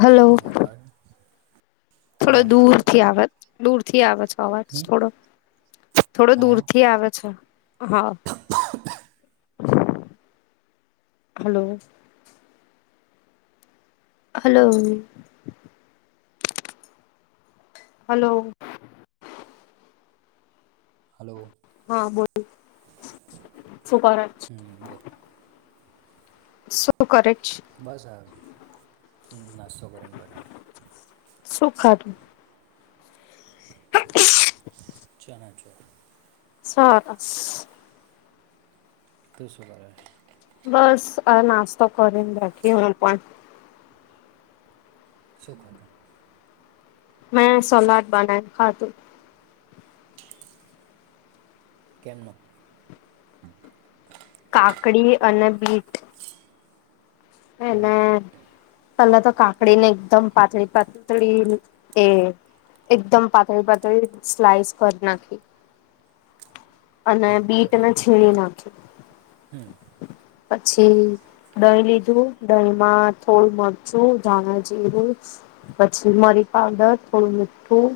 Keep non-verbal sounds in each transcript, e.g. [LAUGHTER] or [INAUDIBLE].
Hello. અવાજ આવે છે થોડો અવાજ આવે છે દૂરથી આવત. દૂર થી આવેજ. અવાજ હમ થોડો થોડો દૂર આવ્યો થી આવે છે. હા. હલો. હલો. હલો. હલો. હા બોલો સુ કરે છે? હમ બોલ શું કરે? બસ હાર નાસ્તોતો કરીને બેઠો. સુું ખાધું. [INAUDIBLE] ચણાચો. [UNINTELLIGIBLE] સસ [INAUDIBLE] બસ આ નાસ્તો કરીને રાખી હું પણ સુખદ મેં સલાદ બના ખાતું કેમનો કાકડી અને બીટ એ હમ ના પહેલા તો કાકડી ને એકદમ પાતળી પાતળી એ એકદમ પાતળી પાતળી સ્લાઈસ કરી નાખી અને હમ પછી બીટને છીણી નાખી હમ પછી ડલીી દહીંમાં થોડું મરચું ધાણા જીરું પછી મરી પાવડર થોડું મીઠું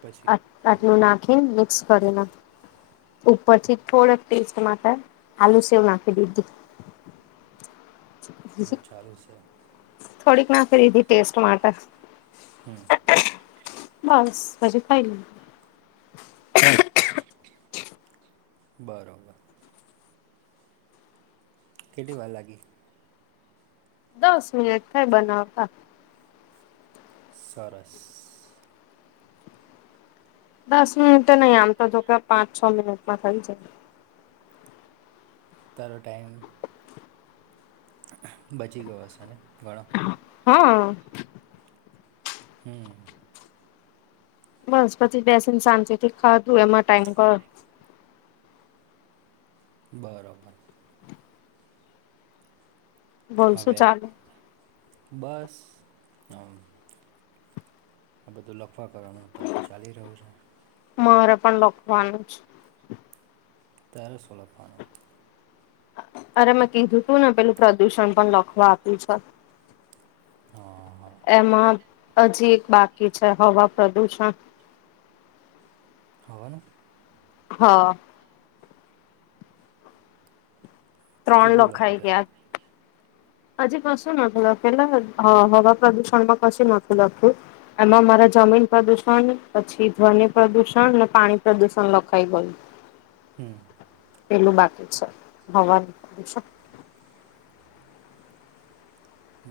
પછી અ આટનું ના કે મિક્સ કરી ના ઉપરથી થોડક સ્ટ માટે આલુ સેવ નાખી દીધી અ ચાાલું છે થોડીક ના ફરીધ ટેસ્ટ માટ હમ બસ હજ કાઈ ન બરાબર કેટ ભાર લાગે દસ મિનિટ થાય બનાવતા સરસ દસ મિનિટે નહી આમ તો જો કે પાંચ છ મિનિટમાં થઇ જાય તારો ટાઈમ બચી ગયો હ છે ને ઘણો હા હું બસ પછી બેસીને સાાજે થી ખાધું એમાં ટાઈમ કર બરોબર હવે બોલશું ચાાલ બસ હ આ બધું લખવા કરવાનું અત્ય્યારે તો ચાલી રહ્યું છે મારે પણ લખવાનું છે તેર સો લ પાાનવું અરે મેં કીધું તું ને પેલું પ્રદુષણ પણ લખવા આપ્યું છે હા હા એમાં હજી એક બાકી છે હવા પ્રદુષણ હવને હા ત્રણ કેટલું લખ્યું લખાઈ છે ગયા હજી કશું નથી લખ્યું એટલે હવા પ્રદુષણમાં કશું નથી લખ્યું, એમાં મારા જમીન પ્રદુષણ, પછી ધ્વનિ પ્રદુષણ અને પાણી પ્રદુષણ લખાઈ ગયું. હમ. પેલું બાકી છે હવાનું.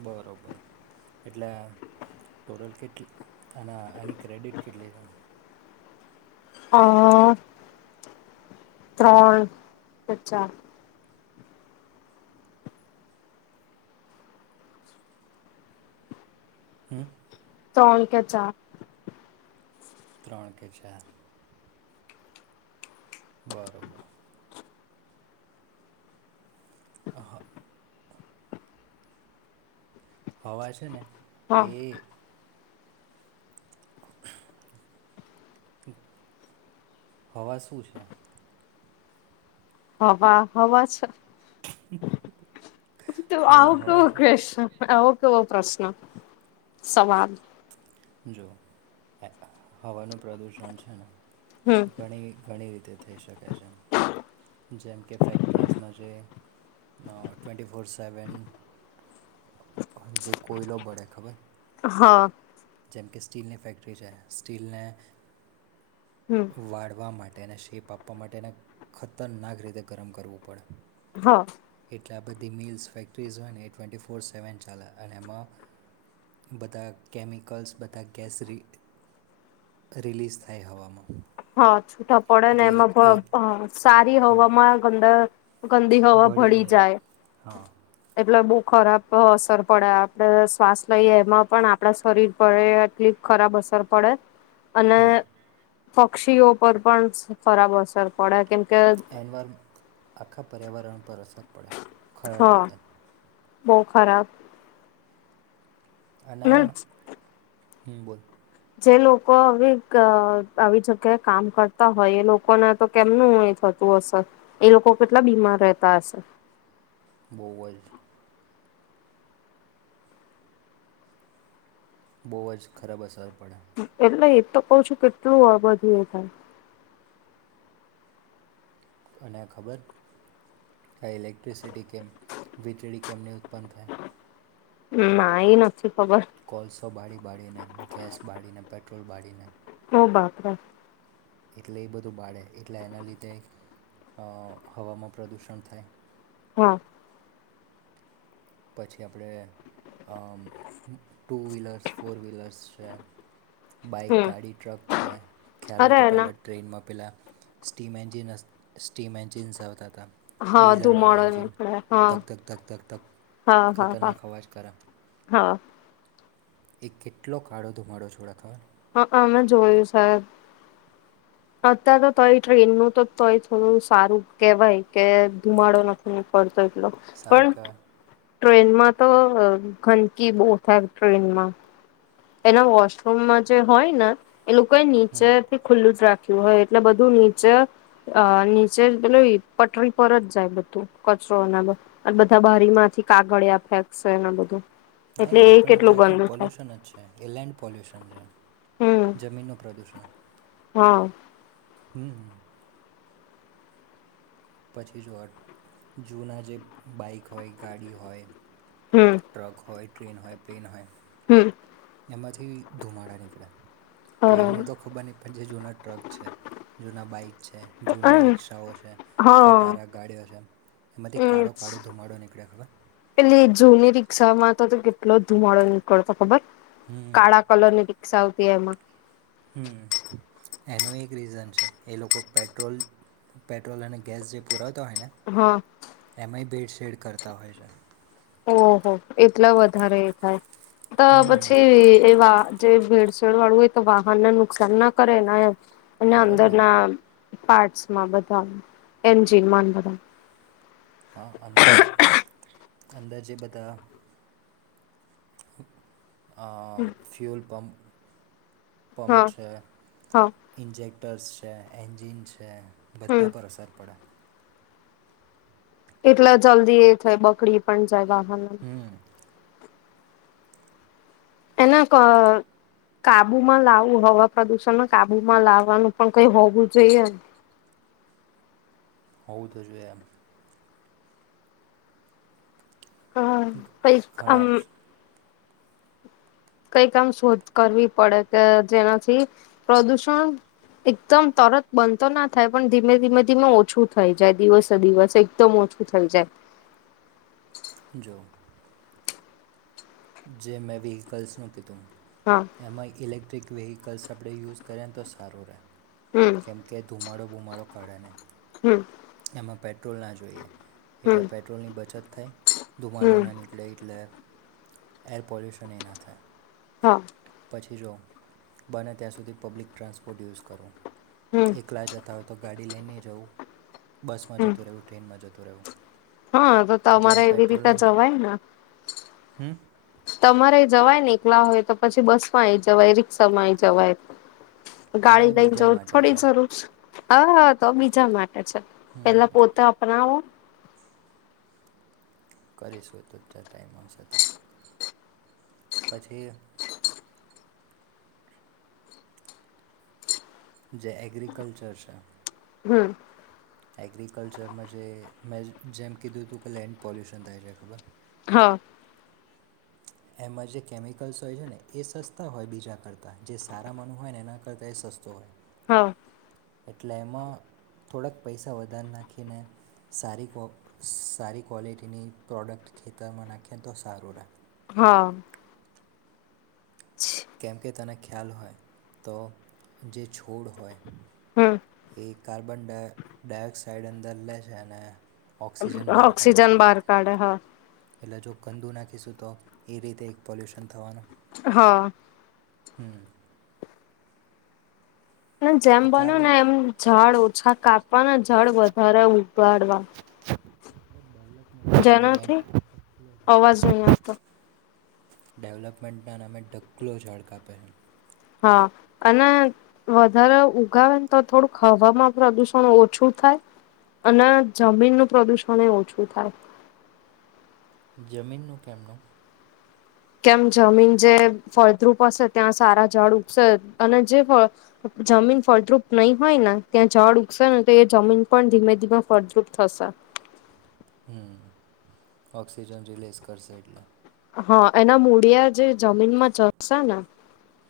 બરોબર, એટલે ટોટલ કેટલી અને આની ક્રેડિટ કેટલી છે? હ ત્રણ કચા હમ તોણ કે ચા ત્રણ કે ચાર બરોબર. હહા હવા છે ને એ હા હવા શું છે. હવા હવા છે. તો હવા આવું હવા છે ક કશ આવ. કેવો પ્રશ્ન સવાલ જો હવાનું પ્રદુષણ છે ને હમ ઘણી ઘણી રી તે થઈ શકે છે જેમ કે ફેક્ટરીઝમાં જે ટ્વેન્ટી ફોર સેવન જે કોયલો બળે ખબર હા જે કે કે સ્ટીલની ફેક્ટરી છે સ્ટીલના હમ વાળવા માટે અને એને શેપ આપવા માટેને ખતરનાક રીતે ગરમ કરવું પડે. હા એટલે આ બધી મિલ્સ ફેક્ટરીઝ હોય ને એ ટ્વેન્ટી ફોર સેવન ચાલે અને એમાં બધા કેમિકલ્સ બધા ગેસ રી રિલીઝ થાય હવામાં. હા. છૂટા પડે ને એટલે એમાં ભ એ અહ સારી હા હવામાં ગંદ ગંદી હવા ભળી જાય હા એટલે બૂ ખરાબ અસર પડે આપડે શ્વાસ લઈએ એમાં પણ આપડા શરીર પર એટલી ખરાબ અસર પડે અને હમ પક્ષીઓ પર પણ સ ખરાબ અસર પડે કેમ એનવાર આખા પર્યાવરણ પર અસર પડે. ખરાબ હા રીતે. બહુ ખરાબ. અને હમ્મ બોલ. જે લોકો આવી ગ આવી જગ્યાએ કામ કરતા હોય એ લોકોને તો કેમનું થતું હશે એ લોકો કેટલા બીમાર રહેતા હશે. બહુ અજ. બહુ અજ ખરાબ અસર પડે એટલે એ તો કઉ છું કેટલું અહ બધું એ થાય. અને આ ખબર, કે ઇલેક્ટ્રિસિટી કેમ વીજળી કેમને ઉત્પન્ન થાય? હમ ના એન કોલસો બાળી બાળીને ગેસ બાળીને. પેટ્રોલ બાળીને. ઓ બાપરા. એટલે એ બધું બાળે એટલે એના લીધે હવામાં પ્રદુષણ થાય. હા. પછી આપણે ટુ વ્હીલર્સ ફોર વ્હીલર્સ છે. બાઈક હમ ગાડી ટ્રક છે, ખ્યાલ હોય અરે તો ના પેલા ટ્રેનમાં પેલા સ્ટીમ એન્જિન સ્ટીમ એન્જિન જવત હા ડીઝલ વાળા ધુમાડો જન નીકળે હા ધક ધક ધક ધક ધક. હા હા હા, ખતરનાક અવાજ કરે હા. એ કેટલો કાળો ધુમાડો છોડા ખાવ. હ અમે જોયું સાહેબ, અત્યારે તોય ટ્રેન નું તોય થોડું સારું કેવાય કે ધુમાડો નથી પડતો. એટલો સારું પણ કહેવાય ટ્રેનમાં તો ગંદકી બહુ થાય ટ્રેનમાં. એના વોશરૂમમાં જે હોય ને. એ લોકો એ નીચે હમ થી ખુલ્લું જ રાખે. હોય એટલે બધું નીચે, નીચે પેલ પટરી પર જ જાય બધું કચરો એના બધા બારી માંથી કાગળિયા ફેંકશે એ બધું. હા એટલે એ પણ એક કેટલું જાતનું ગંદુ થાય પોલ્યુશન જ છ એ લેન્ડ પોલ્યુશન છે. હમ જમીનનું પ્રદૂષણ. હા. હમ્મ. પછી જોવો જૂના જે બાઈક હોય ગાડી હોય ટ્રક હોય ટ્રેન હોય, પ્લેન હોય હમ્મ. એમાંથી ધુમાડા નીકળે. પ્લેન માં તો બરાબર ખબર નહીં પણ જેે જૂના ટ્રક છે જુના બાઈક છે જૂની રિક્ષાઓ છે, હા ખટારા ગાડીઓ છે, એમાંથી એજ કાળો-કાળો ધુમાડો નીકળે. ખબર? સા માં તો કેટલો ધુમાડો નીકળતો ખબર. હમ કાળા કલર ની ટ સાઉથી એમાં હ એનું એક રીઝન છે એ લોકો પેટ્રોલ પેટ્રોલ અને ગેસ જે પુરાવ તો હોય ને, હા એમ આઈ બેડ્સ ખેડ કરતા હોય છે. ઓહ એટલા વધારે એ થાય. તો હમ પછી એવા જે ભેડસેેડ વાળું હોય તો વાહન ના નુકસાન ના કરે ના અને કરે જ અંદર ને ના પાર્ટમાં બધા, એ જિરમાન બધ હા અંદર અંદરજ બધા ફ્યૂલ પંપ પંપ હા છે, હા ઇન્જેક્ટર છે. છે એન્જિન છે. હમ બધા પર અસર પડે. એટલે જલ્દી એ થાય બકડી પણ જાય વાહન. હમ એના કાબુમાં લાવું હવા પ્રદુષણમાં કાબુમાં લાવવાનું પણ કઈ હોવું જોઈએ. હોવું તો જોઈ એમ. હા પૈ અમ ઘણા કઈ કામ શોધ કરવી પડે કે જેનાથી, પ્રદુષણ એકદમ તરત બંધ તો ના થાય પણ ધીમે ધીમે ધીમે ઓછું થઈ જાય દિવસે દિવસ એકદમ ઓછું થઈ જાય. જો જે મેં વ્હીકલસનું કધું હા એમાંમાં ઇલેક્ટ્રિક વેહીકલ્સ આપણે યુઝ કરીએને તો સારું રહે. હમ કેમ કે ધુમાડુ ધુમાડો કાઢાને. હમ એમાં પેટ્રોલ ના જોઈએ, હમ એટલે પેટ્રોલની બચત થાય. હમ ધુમાડોના નીકળ એટલે એયર પોલ્યુશન એ ના થાય. હા. પછી જો બને ત્યાં સુધી પબ્લિક ટ્રાન્સપોર્ટ યુઝ કરો. હમ એકલા જતા હોય તો ગાડી લઈને જઉં બસ માં જતું રહેવું ટ્રેનમાં જતું તો રેવું હ તો તમારે એવી રીતે જવાય ને. હમ તમારે જવાય ને એકલા હોય તો પછી બસ માંયે જવાય, રિક્ષા માંઈ જવાય. ના એ ગાડી લઈન બીજા જવુજ માટે થોડી છે જરૂર છ. હ હા તો બીજા મા અચ્છા હમ પેલા હમ પોતા આપનાઓ. કરીશું તો ત ટાઈમ મળશે તારે, પછી જે એગ્રીકલ્ચર છે હમ્મ. એગ્રીકલ્ચરમાં જે મે જેમ કીધું તું કે લેન્ડ પોલ્યુશન થાય છે ખબર હા. એમાં જે કેમિકલ્સ હોય છે ને એ સસ્તાં હોય બીજા કરતાં જે સારા માનું હોય ને એના કરતાં એ સસ્તો હોય. હા. એટલે એમાં થોડાક પૈસા વધારે નાખીને સારી કો સારી ક્વોલિટીની પ્રોડક્ટ ખેતરમાં નાખેને તો સારું રે. હા. કેમ કે તને ખ્યાલ હોય, તો જે છોડ હોય હમ્મ. એ કાર્બન ડઇ ડાઇઓક્સાઈડ અંદર લેે છે અને ઓક્સિજન [UNINTELLIGIBLE] બહાર કાઢે ઓક્સીજન છે બહાર કાડે, હા. એટલે જો કંદુ નાખીશું તો એ રીતે એક પોલ્યુશન થવાનું. હા. હમ્મ. [UNINTELLIGIBLE] જેમ એટલે આ બન્યું ને બધું એમ ઝાડ ઓ છા કાપવાના અન ઝાડ વધારે ઉગાડવા. ડેવલપમેન્ટના નામે જેનાથી ઢગલો ઝાડ અવાજ નહી આવતો. ડેવલપમેન્ટના નામે ઢકલો ઝાડ કાપે હે. હા અને વધારે ઉગાવે તો થોડુંક હવામાં પ્રદુષણ ઓછું થાય, અને જમીનનું પ્રદુષણ એ ઓછું થાય. જમીનનું કેમનું? કેમ જમીન જે ફળદ્રુપ હશે ત્યાં સારા ઝાડ ઉગસે અને જે જમીન ફળદ્રુપ નહી હોય ને ત્યાં ઝાડ ઉગસે ને તો એ જમીન પણ ધીમે ધીમે ફળદ્રુપ થશે. હમ ઓક્સિજન રિલીઝ કરશે એટલે. હ, એના મૂળિયા જે જમીન માં [UNINTELLIGIBLE] ને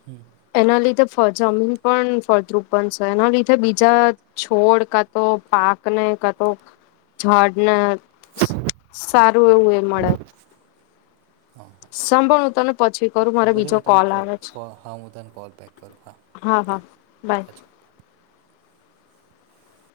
હમ એના લિધે ફ જમીન પણ ફળદ્રુપ બન છે એના લીધે બીજા છોડ, કા તો પાકને, કા તો ઝાડને સ સારું એવું એ મળે. સાંભળ હું તને પછી કરું મારે ઉબેરે બીજો હું તને કોલ કો આવે છે કો હ હું તને કોલ બેક કરું. હા, બાય. [UNINTELLIGIBLE]